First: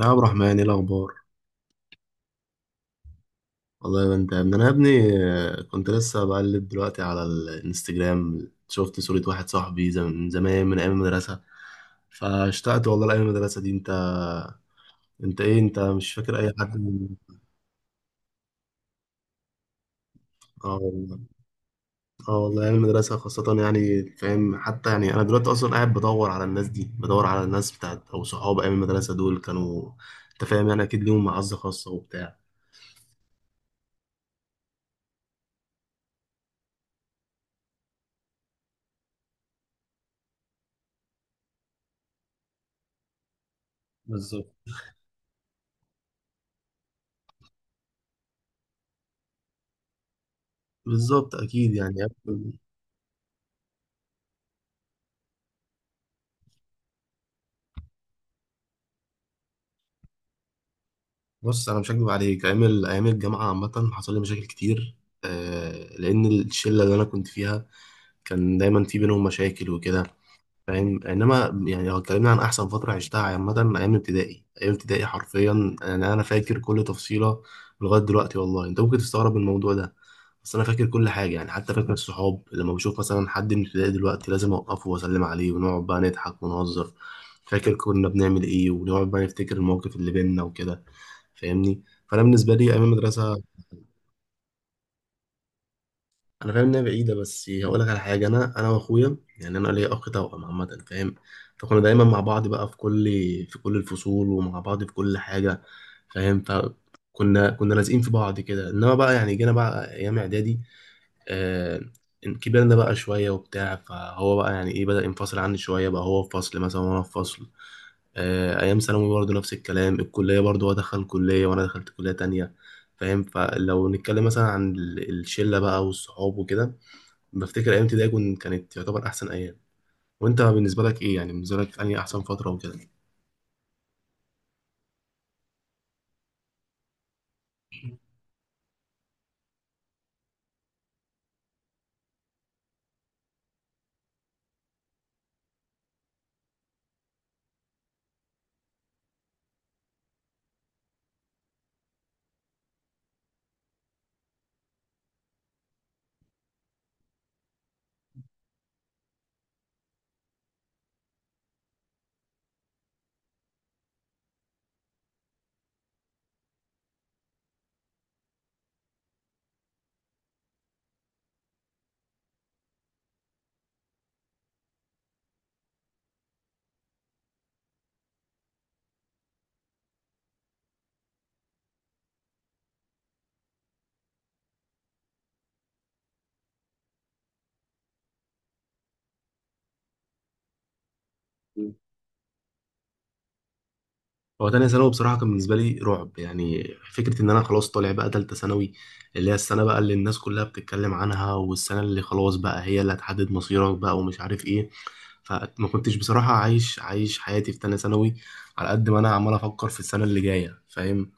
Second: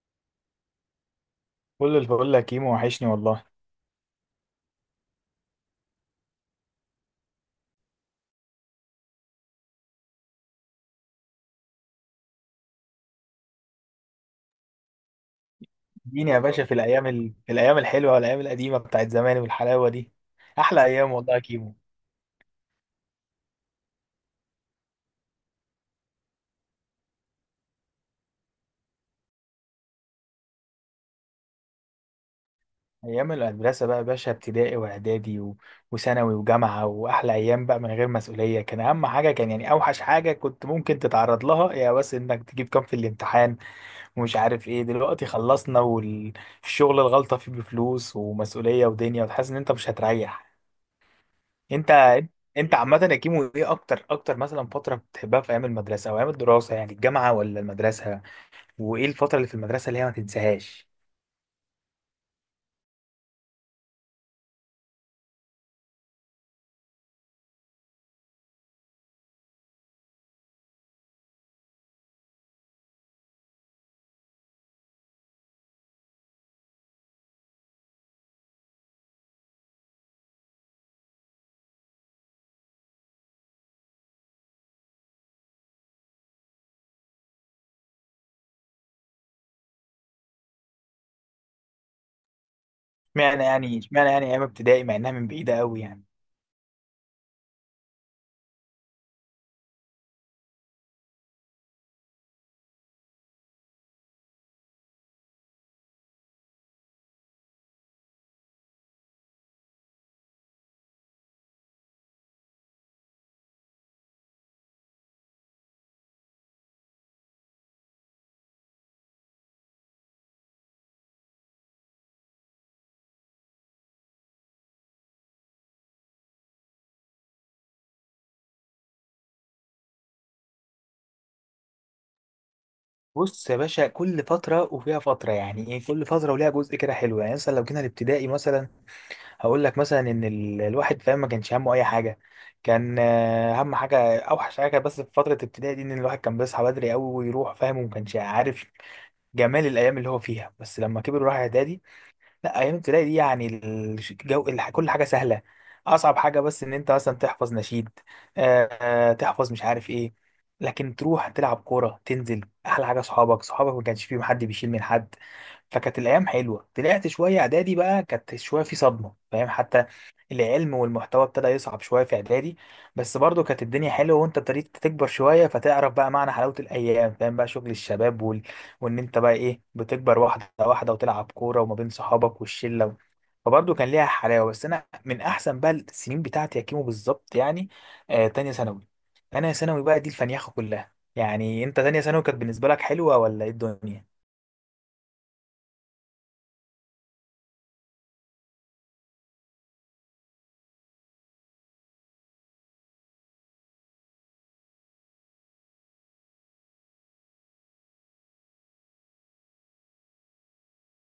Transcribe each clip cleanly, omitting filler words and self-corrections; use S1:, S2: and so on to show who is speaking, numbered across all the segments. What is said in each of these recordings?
S1: يا عبد الرحمن، ايه الاخبار؟
S2: كل الفل يا كيمو، وحشني والله.
S1: والله يا انت يا ابني، انا يا ابني. كنت لسه بقلب دلوقتي على الانستجرام، شفت صورة واحد صاحبي من زمان، من ايام المدرسة. فاشتقت والله لايام المدرسة دي. انت، انت ايه؟ انت مش
S2: اديني
S1: فاكر
S2: يا
S1: اي
S2: باشا في
S1: حد من؟
S2: في الايام الحلوه والايام القديمه بتاعت زمان والحلاوه دي،
S1: اه
S2: احلى ايام
S1: والله.
S2: والله يا كيمو.
S1: اه والله، ايام المدرسة خاصة يعني، فاهم؟ حتى يعني انا دلوقتي اصلا قاعد بدور على الناس دي، بدور على الناس بتاعت او صحاب ايام المدرسة دول كانوا. انت فاهم؟ يعني اكيد ليهم معزة خاصة وبتاع.
S2: ايام المدرسه بقى يا باشا، ابتدائي واعدادي وثانوي وجامعه، واحلى ايام بقى من غير مسؤوليه. كان اهم حاجه، كان يعني اوحش حاجه كنت ممكن تتعرض لها يا بس انك تجيب كام في الامتحان ومش
S1: بالظبط.
S2: عارف ايه. دلوقتي خلصنا، والشغل الغلطه فيه بفلوس ومسؤوليه ودنيا، وتحس ان انت مش هتريح.
S1: بالظبط اكيد
S2: انت
S1: يعني.
S2: انت عامة يا كيمو، ايه اكتر مثلا فترة بتحبها في ايام المدرسة او ايام الدراسة، يعني الجامعة ولا المدرسة؟ وايه الفترة اللي في المدرسة اللي هي ما تنساهاش؟
S1: بص، انا مش هكدب عليك، ايام الجامعه عامه حصل لي مشاكل كتير. لان الشله اللي انا كنت فيها كان دايما في بينهم مشاكل وكده، فاهم؟ انما يعني لو اتكلمنا عن احسن فتره عشتها عامه، ايام ابتدائي ايام ابتدائي حرفيا، انا فاكر كل تفصيله لغايه دلوقتي والله. انت ممكن تستغرب من الموضوع ده، بس انا فاكر كل حاجه يعني. حتى فاكر الصحاب، لما بشوف مثلا حد من ابتدائي دلوقتي لازم اوقفه واسلم عليه، ونقعد بقى نضحك ونهزر، فاكر كنا بنعمل ايه، ونقعد بقى نفتكر المواقف اللي بينا وكده. فاهمني؟ فانا بالنسبه لي ايام المدرسه.
S2: اشمعنى يعني ايام ابتدائي مع انها من بعيدة قوي يعني.
S1: انا فاهم انها بعيده، بس هقول لك على حاجه. انا واخويا يعني، انا ليا اخ توأم عامه، فاهم؟ فكنا دايما مع بعض بقى في كل، في كل الفصول، ومع بعض في كل حاجه، فاهم؟ فكنا لازقين في بعض كده. انما بقى يعني جينا بقى ايام اعدادي، آه، كبرنا بقى شويه وبتاع، فهو بقى يعني ايه، بدأ ينفصل عني شويه بقى، هو في فصل مثلا وانا في فصل. آه، ايام ثانوي برضه نفس الكلام، الكليه برضه هو دخل كليه وانا دخلت كليه تانية، فاهم؟ فلو نتكلم مثلا عن الشله بقى والصحاب وكده، بفتكر ايام ابتدائي كانت تعتبر احسن ايام. وانت بالنسبه لك ايه يعني؟ بالنسبه لك انهي احسن فتره وكده؟
S2: بص يا باشا، كل فترة وفيها فترة يعني ايه، كل فترة وليها جزء كده حلو. يعني مثلا لو جينا الابتدائي مثلا، هقول لك مثلا ان الواحد فاهم ما كانش همه اي حاجة. كان اهم حاجة اوحش حاجة بس في فترة الابتدائي دي ان الواحد كان بيصحى بدري قوي ويروح فاهم، وما كانش عارف جمال الايام اللي هو فيها. بس لما كبر وراح اعدادي، لا، ايام ابتدائي دي يعني كل حاجه سهله. اصعب حاجه بس ان انت مثلا تحفظ نشيد، تحفظ مش عارف ايه. لكن تروح تلعب كوره، تنزل. احلى حاجه صحابك، ما كانش فيهم حد بيشيل من حد. فكانت الايام حلوه. طلعت شويه اعدادي بقى، كانت شويه في صدمه فاهم حتى. العلم والمحتوى ابتدى يصعب شويه في اعدادي. بس برضو كانت الدنيا حلوه، وانت ابتديت تكبر شويه فتعرف بقى معنى حلاوه الايام فاهم، بقى شغل الشباب. وان انت بقى ايه بتكبر واحده واحده وتلعب كوره وما بين صحابك والشله، فبرضه كان ليها حلاوه. بس انا من احسن بقى السنين بتاعتي يا كيمو بالظبط يعني، تانية ثانوي. انا ثانوي بقى دي الفنيخه كلها. يعني انت، تانية ثانوي كانت بالنسبه لك حلوه، ولا ايه الدنيا؟
S1: هو تانية ثانوي بصراحة كان بالنسبة لي رعب يعني. فكرة إن أنا خلاص طالع بقى تالتة ثانوي، اللي هي السنة بقى اللي الناس كلها بتتكلم عنها، والسنة اللي خلاص بقى هي اللي هتحدد مصيرك بقى، ومش عارف إيه. فما كنتش بصراحة عايش، عايش حياتي في تانية ثانوي، على قد ما أنا عمال أفكر في السنة اللي جاية، فاهم؟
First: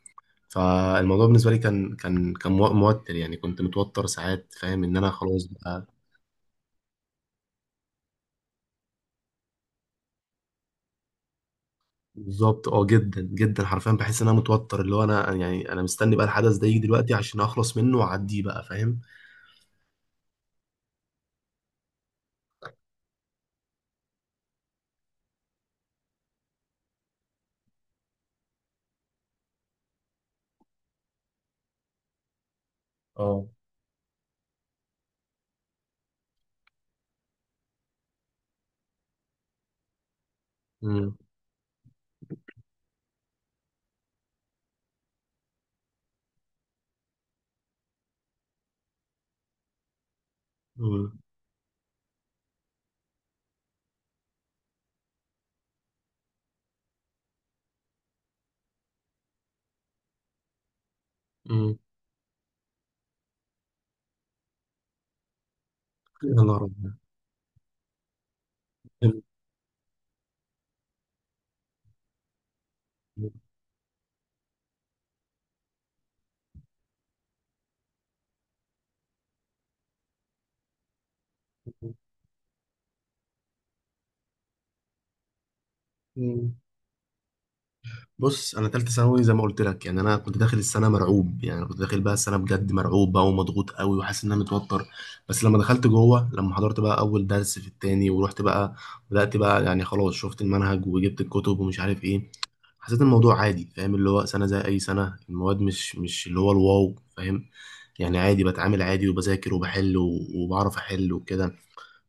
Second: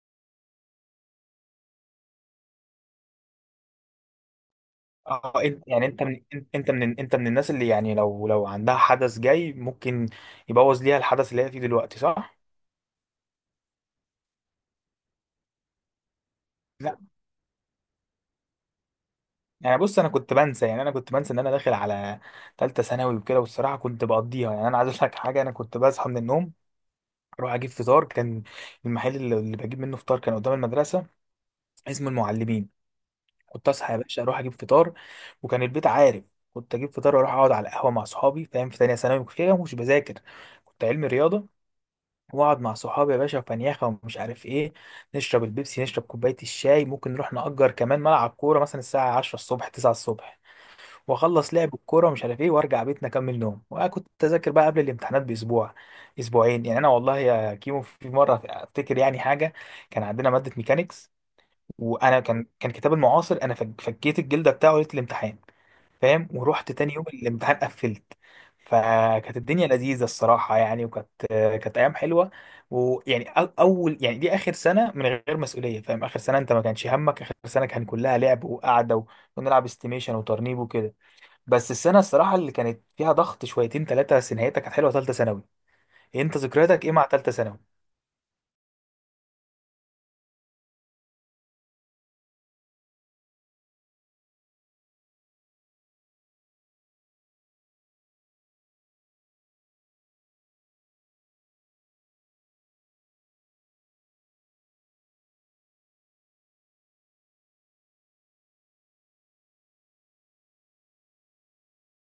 S1: فالموضوع بالنسبة لي كان، كان موتر يعني، كنت متوتر ساعات، فاهم؟ إن أنا
S2: اه،
S1: خلاص
S2: انت
S1: بقى.
S2: يعني انت من انت انت من انت من الناس اللي يعني لو عندها حدث جاي ممكن يبوظ ليها الحدث اللي هي فيه دلوقتي، صح؟
S1: بالظبط، اه جدا جدا حرفيا. بحس ان انا متوتر، اللي هو انا يعني انا مستني بقى الحدث ده يجي دلوقتي عشان اخلص منه واعديه بقى، فاهم؟
S2: يعني بص، انا كنت بنسى ان انا داخل على ثالثه ثانوي وكده، والصراحه كنت بقضيها. يعني انا عايز اقول لك حاجه، انا كنت بصحى من النوم، اروح اجيب فطار. كان المحل اللي بجيب منه فطار كان قدام المدرسه، اسمه المعلمين.
S1: اه.
S2: كنت اصحى يا باشا اروح اجيب فطار، وكان البيت عارف. كنت اجيب فطار واروح اقعد على القهوه مع صحابي فاهم. في ثانيه ثانوي كنت كده مش بذاكر، كنت علمي
S1: امم
S2: رياضه. واقعد مع صحابي يا باشا وفنيخه ومش عارف ايه، نشرب البيبسي، نشرب كوبايه الشاي. ممكن نروح نأجر كمان ملعب كوره مثلا الساعه 10 الصبح، 9 الصبح.
S1: امم
S2: واخلص لعب الكوره ومش عارف ايه، وارجع بيتنا اكمل نوم. وكنت اذاكر بقى قبل الامتحانات باسبوع اسبوعين. يعني انا والله يا كيمو في مره افتكر يعني حاجه، كان عندنا ماده ميكانيكس،
S1: امم.
S2: وانا كان كتاب المعاصر انا فكيت الجلده بتاعه ليله الامتحان فاهم.
S1: يا نهار
S2: ورحت
S1: أبيض.
S2: تاني يوم الامتحان قفلت. فكانت الدنيا لذيذه الصراحه يعني، كانت ايام حلوه. ويعني اول يعني دي اخر سنه من غير مسؤوليه فاهم. اخر سنه انت ما كانش همك، اخر سنه كان كلها لعب وقعده، ونلعب استيميشن وترنيب وكده. بس السنه الصراحه اللي كانت فيها ضغط شويتين ثلاثه، بس نهايتها كانت حلوه، ثالثه ثانوي. إيه، انت
S1: مم.
S2: ذكرياتك ايه مع ثالثه ثانوي؟
S1: بص، انا تالتة ثانوي زي ما قلت لك يعني، انا كنت داخل السنه مرعوب يعني، كنت داخل بقى السنه بجد مرعوب بقى، ومضغوط قوي، وحاسس ان انا متوتر. بس لما دخلت جوه، لما حضرت بقى اول درس في التاني، ورحت بقى، بدات بقى يعني خلاص، شفت المنهج وجبت الكتب ومش عارف ايه، حسيت الموضوع عادي، فاهم؟ اللي هو سنة زي أي سنة، المواد مش، مش اللي هو الواو، فاهم؟ يعني عادي، بتعامل عادي وبذاكر وبحل وبعرف أحل وكده.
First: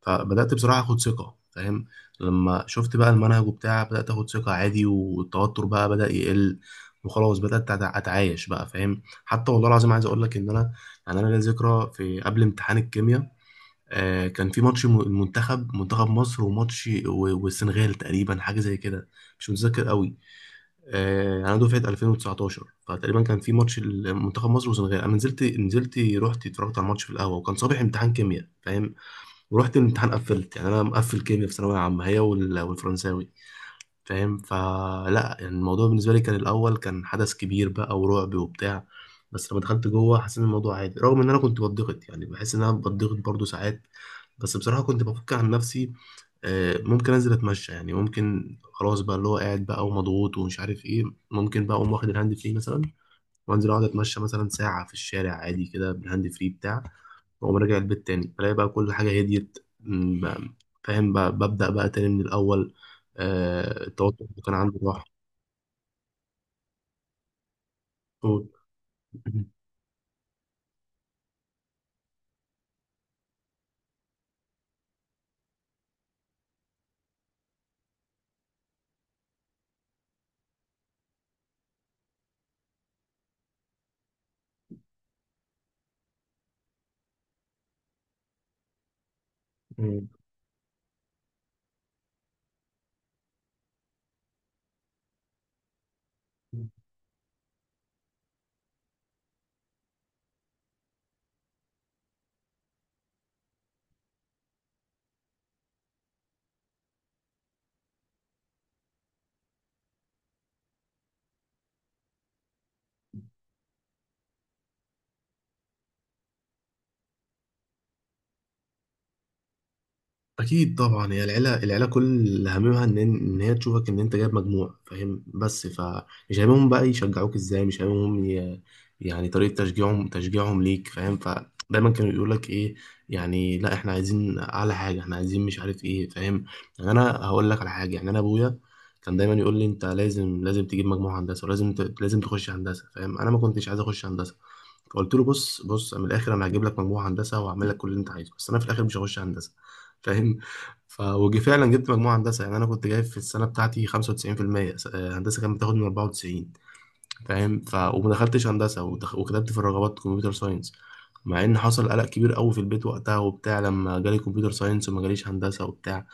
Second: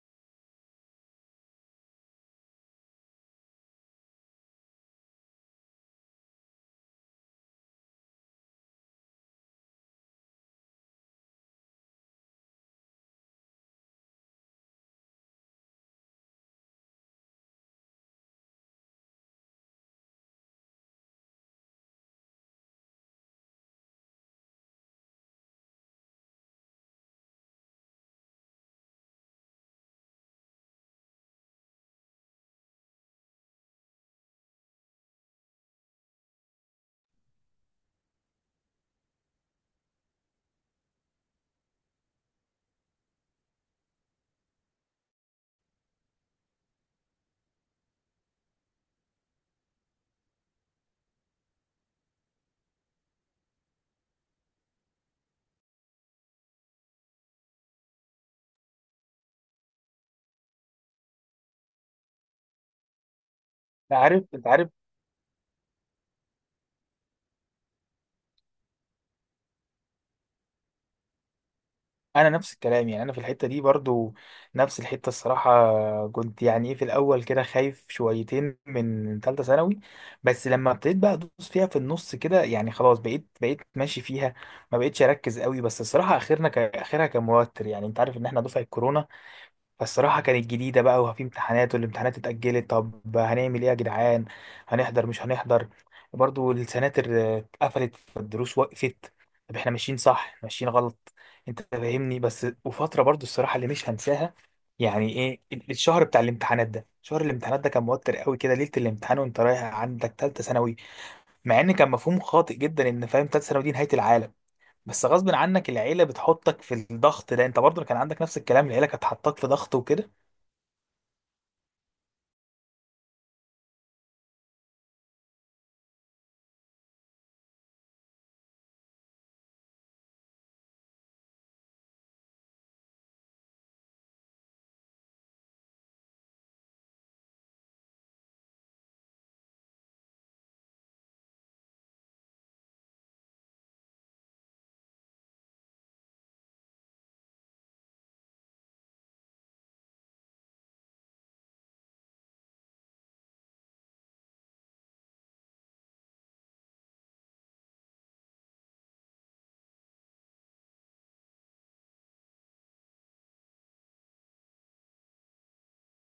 S1: فبدأت بصراحة أخد ثقة، فاهم؟ لما شفت بقى المنهج وبتاع بدأت أخد ثقة عادي، والتوتر بقى بدأ يقل، وخلاص بدأت أتعايش بقى، فاهم؟ حتى والله العظيم عايز أقول لك إن أنا، يعني أنا ليا ذكرى في قبل امتحان الكيمياء. كان في ماتش المنتخب، منتخب مصر، وماتش والسنغال تقريبا، حاجة زي كده. مش متذكر قوي. انا دفعه 2019، فتقريبا كان في ماتش منتخب مصر والسنغال. انا نزلت، نزلت رحت اتفرجت على الماتش في القهوه، وكان صباح امتحان كيمياء، فاهم؟ ورحت الامتحان قفلت. يعني انا مقفل كيمياء في ثانويه عامه، هي والفرنساوي، فاهم؟ فلا يعني الموضوع بالنسبه لي كان الاول كان حدث كبير بقى، ورعب وبتاع، بس لما دخلت جوه حسيت إن الموضوع عادي، رغم ان انا كنت بتضغط يعني، بحس ان انا بتضغط برضو ساعات، بس بصراحه كنت بفك عن نفسي. ممكن انزل اتمشى يعني، ممكن خلاص بقى اللي هو قاعد بقى ومضغوط ومش عارف ايه، ممكن بقى اقوم واخد الهاند فري مثلا، وانزل اقعد اتمشى مثلا ساعه في الشارع عادي كده بالهاند فري بتاع واقوم راجع البيت تاني بلاقي بقى كل حاجة هديت، فاهم؟ بقى ببدأ بقى تاني من الأول، آه، التوتر اللي
S2: انت
S1: كان
S2: عارف،
S1: عندي راح.
S2: انا نفس الكلام. يعني انا في الحته دي برضو نفس الحته الصراحه، كنت يعني ايه في الاول كده خايف شويتين من ثالثه ثانوي. بس لما ابتديت بقى ادوس فيها في النص كده، يعني خلاص بقيت ماشي فيها، ما بقيتش اركز قوي. بس الصراحه اخرنا اخرها كان موتر. يعني انت عارف ان احنا دفعه كورونا.
S1: أوه.
S2: فالصراحة كانت جديدة بقى، وفي امتحانات، والامتحانات اتأجلت. طب هنعمل ايه يا جدعان؟ هنحضر مش هنحضر؟ برضو السناتر اتقفلت، فالدروس وقفت. طب احنا ماشيين صح ماشيين غلط؟ انت فاهمني. بس وفترة برضو الصراحة اللي مش هنساها، يعني ايه، الشهر بتاع الامتحانات ده، شهر الامتحانات ده كان موتر قوي كده. ليلة الامتحان وانت رايح عندك تالتة ثانوي، مع ان كان مفهوم خاطئ جدا، ان فاهم تالتة ثانوي دي نهاية العالم. بس غصب عنك العيلة بتحطك في الضغط ده. انت برضو كان عندك نفس الكلام، العيلة كانت حطاك في ضغط وكده.
S1: اكيد طبعا، هي العيله، العيله كل هممها ان، ان هي تشوفك ان انت جايب مجموع، فاهم؟ بس فمش هممهم بقى يشجعوك ازاي، مش هممهم يعني طريقه تشجيعهم، تشجيعهم ليك، فاهم؟ فدايما كانوا يقول لك ايه يعني، لا احنا عايزين اعلى حاجه، احنا عايزين مش عارف ايه، فاهم؟ يعني انا هقول لك على حاجه، يعني انا ابويا كان دايما يقول لي انت لازم، لازم تجيب مجموع هندسه، ولازم لازم تخش هندسه، فاهم؟ انا ما كنتش عايز اخش هندسه. فقلت له بص، بص من الاخر، انا هجيب لك مجموعه هندسه وهعمل لك كل اللي انت عايزه، بس انا في الاخر مش هخش هندسه، فاهم؟ ف، وجي فعلا جبت مجموعه هندسه، يعني انا كنت جايب في السنه بتاعتي 95%. هندسه كانت بتاخد من 94، فاهم؟ ف وما دخلتش هندسه، وكتبت في الرغبات كمبيوتر ساينس. مع ان حصل قلق كبير قوي في البيت وقتها وبتاع، لما جالي كمبيوتر ساينس وما جاليش هندسه وبتاع،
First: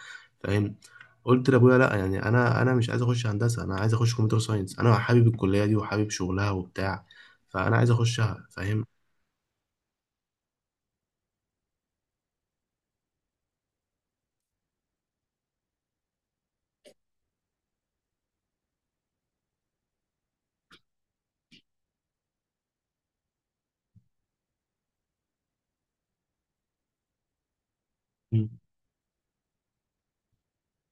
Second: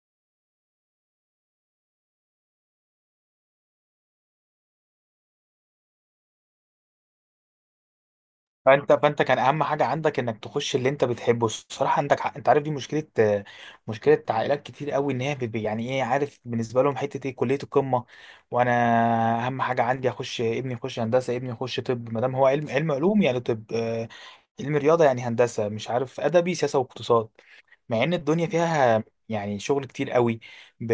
S1: فاهم؟ قلت لابويا لا يعني، انا انا مش عايز اخش هندسه، انا عايز اخش كمبيوتر ساينس، انا حابب الكليه دي، وحابب شغلها وبتاع، فانا عايز اخشها، فاهم؟
S2: فانت كان اهم حاجه عندك انك تخش اللي انت بتحبه. الصراحه عندك حق. انت عارف دي مشكله، مشكله عائلات كتير قوي، ان هي يعني ايه، عارف بالنسبه لهم حته ايه، كليه القمه. وانا اهم حاجه عندي اخش ابني، يخش هندسه، ابني يخش طب، ما دام هو علم، علم علوم يعني، طب علم رياضه يعني هندسه، مش عارف ادبي سياسه واقتصاد. مع ان الدنيا
S1: مم.
S2: فيها يعني شغل كتير قوي ب...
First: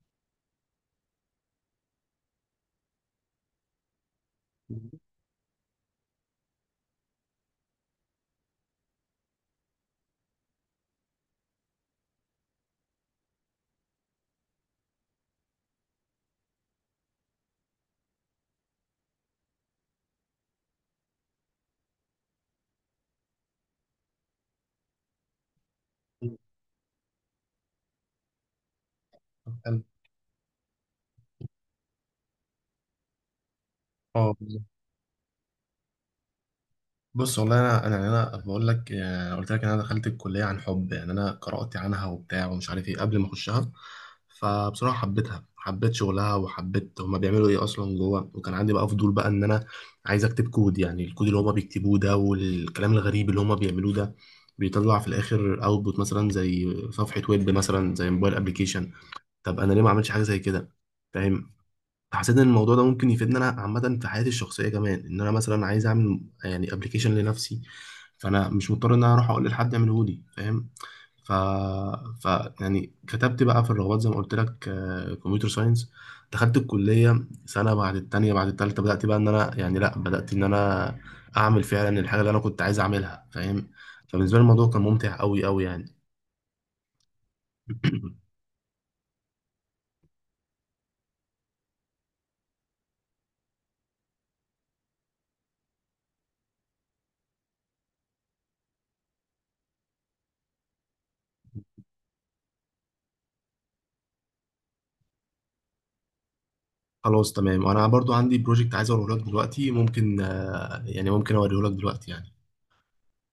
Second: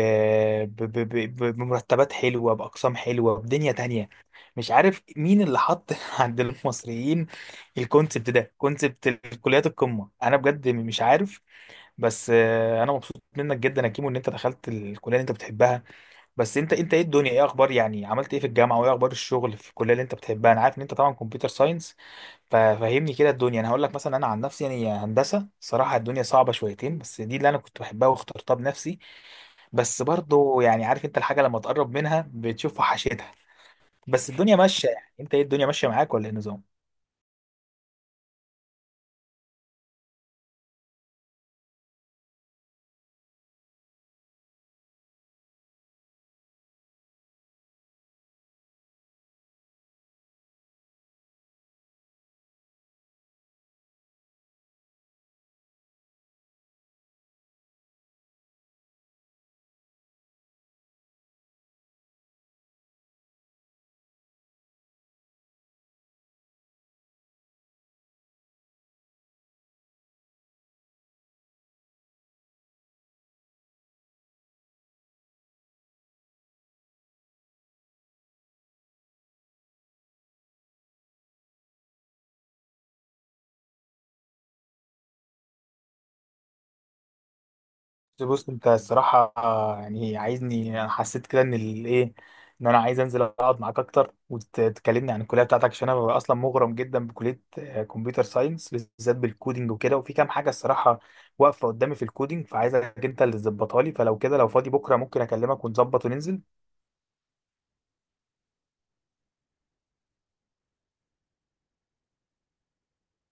S2: بمرتبات حلوة، بأقسام حلوة، بدنيا تانية. مش عارف مين اللي حط عند المصريين الكونسبت ده، كونسبت الكليات القمة. انا بجد مش عارف. بس انا مبسوط منك جدا يا كيمو ان انت دخلت الكلية اللي انت بتحبها. بس انت ايه الدنيا، ايه اخبار؟ يعني عملت ايه في الجامعة؟ وايه اخبار الشغل في الكلية اللي انت بتحبها؟ انا عارف ان انت طبعا كمبيوتر ساينس، ففهمني كده الدنيا. انا هقول لك مثلا، انا عن نفسي يعني هندسه، صراحه الدنيا صعبه شويتين، بس دي اللي انا كنت بحبها واخترتها بنفسي.
S1: حلو.
S2: بس برضو يعني عارف انت، الحاجه لما تقرب منها بتشوف وحشتها. بس
S1: اه
S2: الدنيا
S1: بالظبط.
S2: ماشيه. يعني انت ايه، الدنيا ماشيه معاك ولا ايه النظام؟
S1: بص والله، انا انا يعني انا بقول لك يعني، قلت لك إن انا دخلت الكليه عن حب، يعني انا قرات عنها وبتاع ومش عارف ايه قبل ما اخشها، فبصراحه حبيتها، حبيت شغلها، وحبيت هما بيعملوا ايه اصلا جوه. وكان عندي بقى فضول بقى ان انا عايز اكتب كود، يعني الكود اللي هما بيكتبوه ده، والكلام الغريب اللي هما بيعملوه ده، بيطلع في الاخر اوتبوت مثلا زي صفحه ويب، مثلا زي موبايل ابلكيشن. طب انا ليه ما عملتش حاجه زي كده، فاهم؟ حسيت ان الموضوع ده ممكن يفيدني انا عامه في حياتي الشخصيه كمان، ان انا مثلا عايز اعمل يعني ابلكيشن لنفسي، فانا مش مضطر ان انا اروح اقول لحد يعمله لي، فاهم؟ ف... ف، يعني كتبت بقى في الرغبات زي ما قلت لك كمبيوتر ساينس. دخلت الكليه سنه بعد التانيه بعد التالته، بدات بقى ان انا يعني، لا بدات ان انا اعمل فعلا الحاجه اللي انا كنت عايز اعملها، فاهم؟ فبالنسبه لي الموضوع كان ممتع قوي قوي يعني.
S2: بص انت الصراحة، يعني عايزني، انا حسيت كده ان الايه، ان انا عايز انزل اقعد معاك اكتر وتكلمني عن الكلية بتاعتك، عشان انا ببقى اصلا مغرم جدا بكلية كمبيوتر ساينس بالذات، بالكودينج وكده. وفي كام حاجة الصراحة واقفة قدامي في الكودينج، فعايزك انت اللي تظبطها لي. فلو كده، لو فاضي بكرة، ممكن اكلمك ونظبط وننزل.
S1: خلاص تمام، وانا برضو عندي بروجكت عايز اوريه لك دلوقتي، ممكن، يعني ممكن اوريه لك دلوقتي يعني.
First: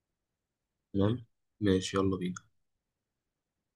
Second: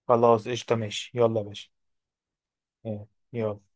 S2: خلاص، قشطة، ماشي،
S1: تمام،
S2: يلا يا باشا.
S1: ماشي يلا بينا.
S2: اه، يلا.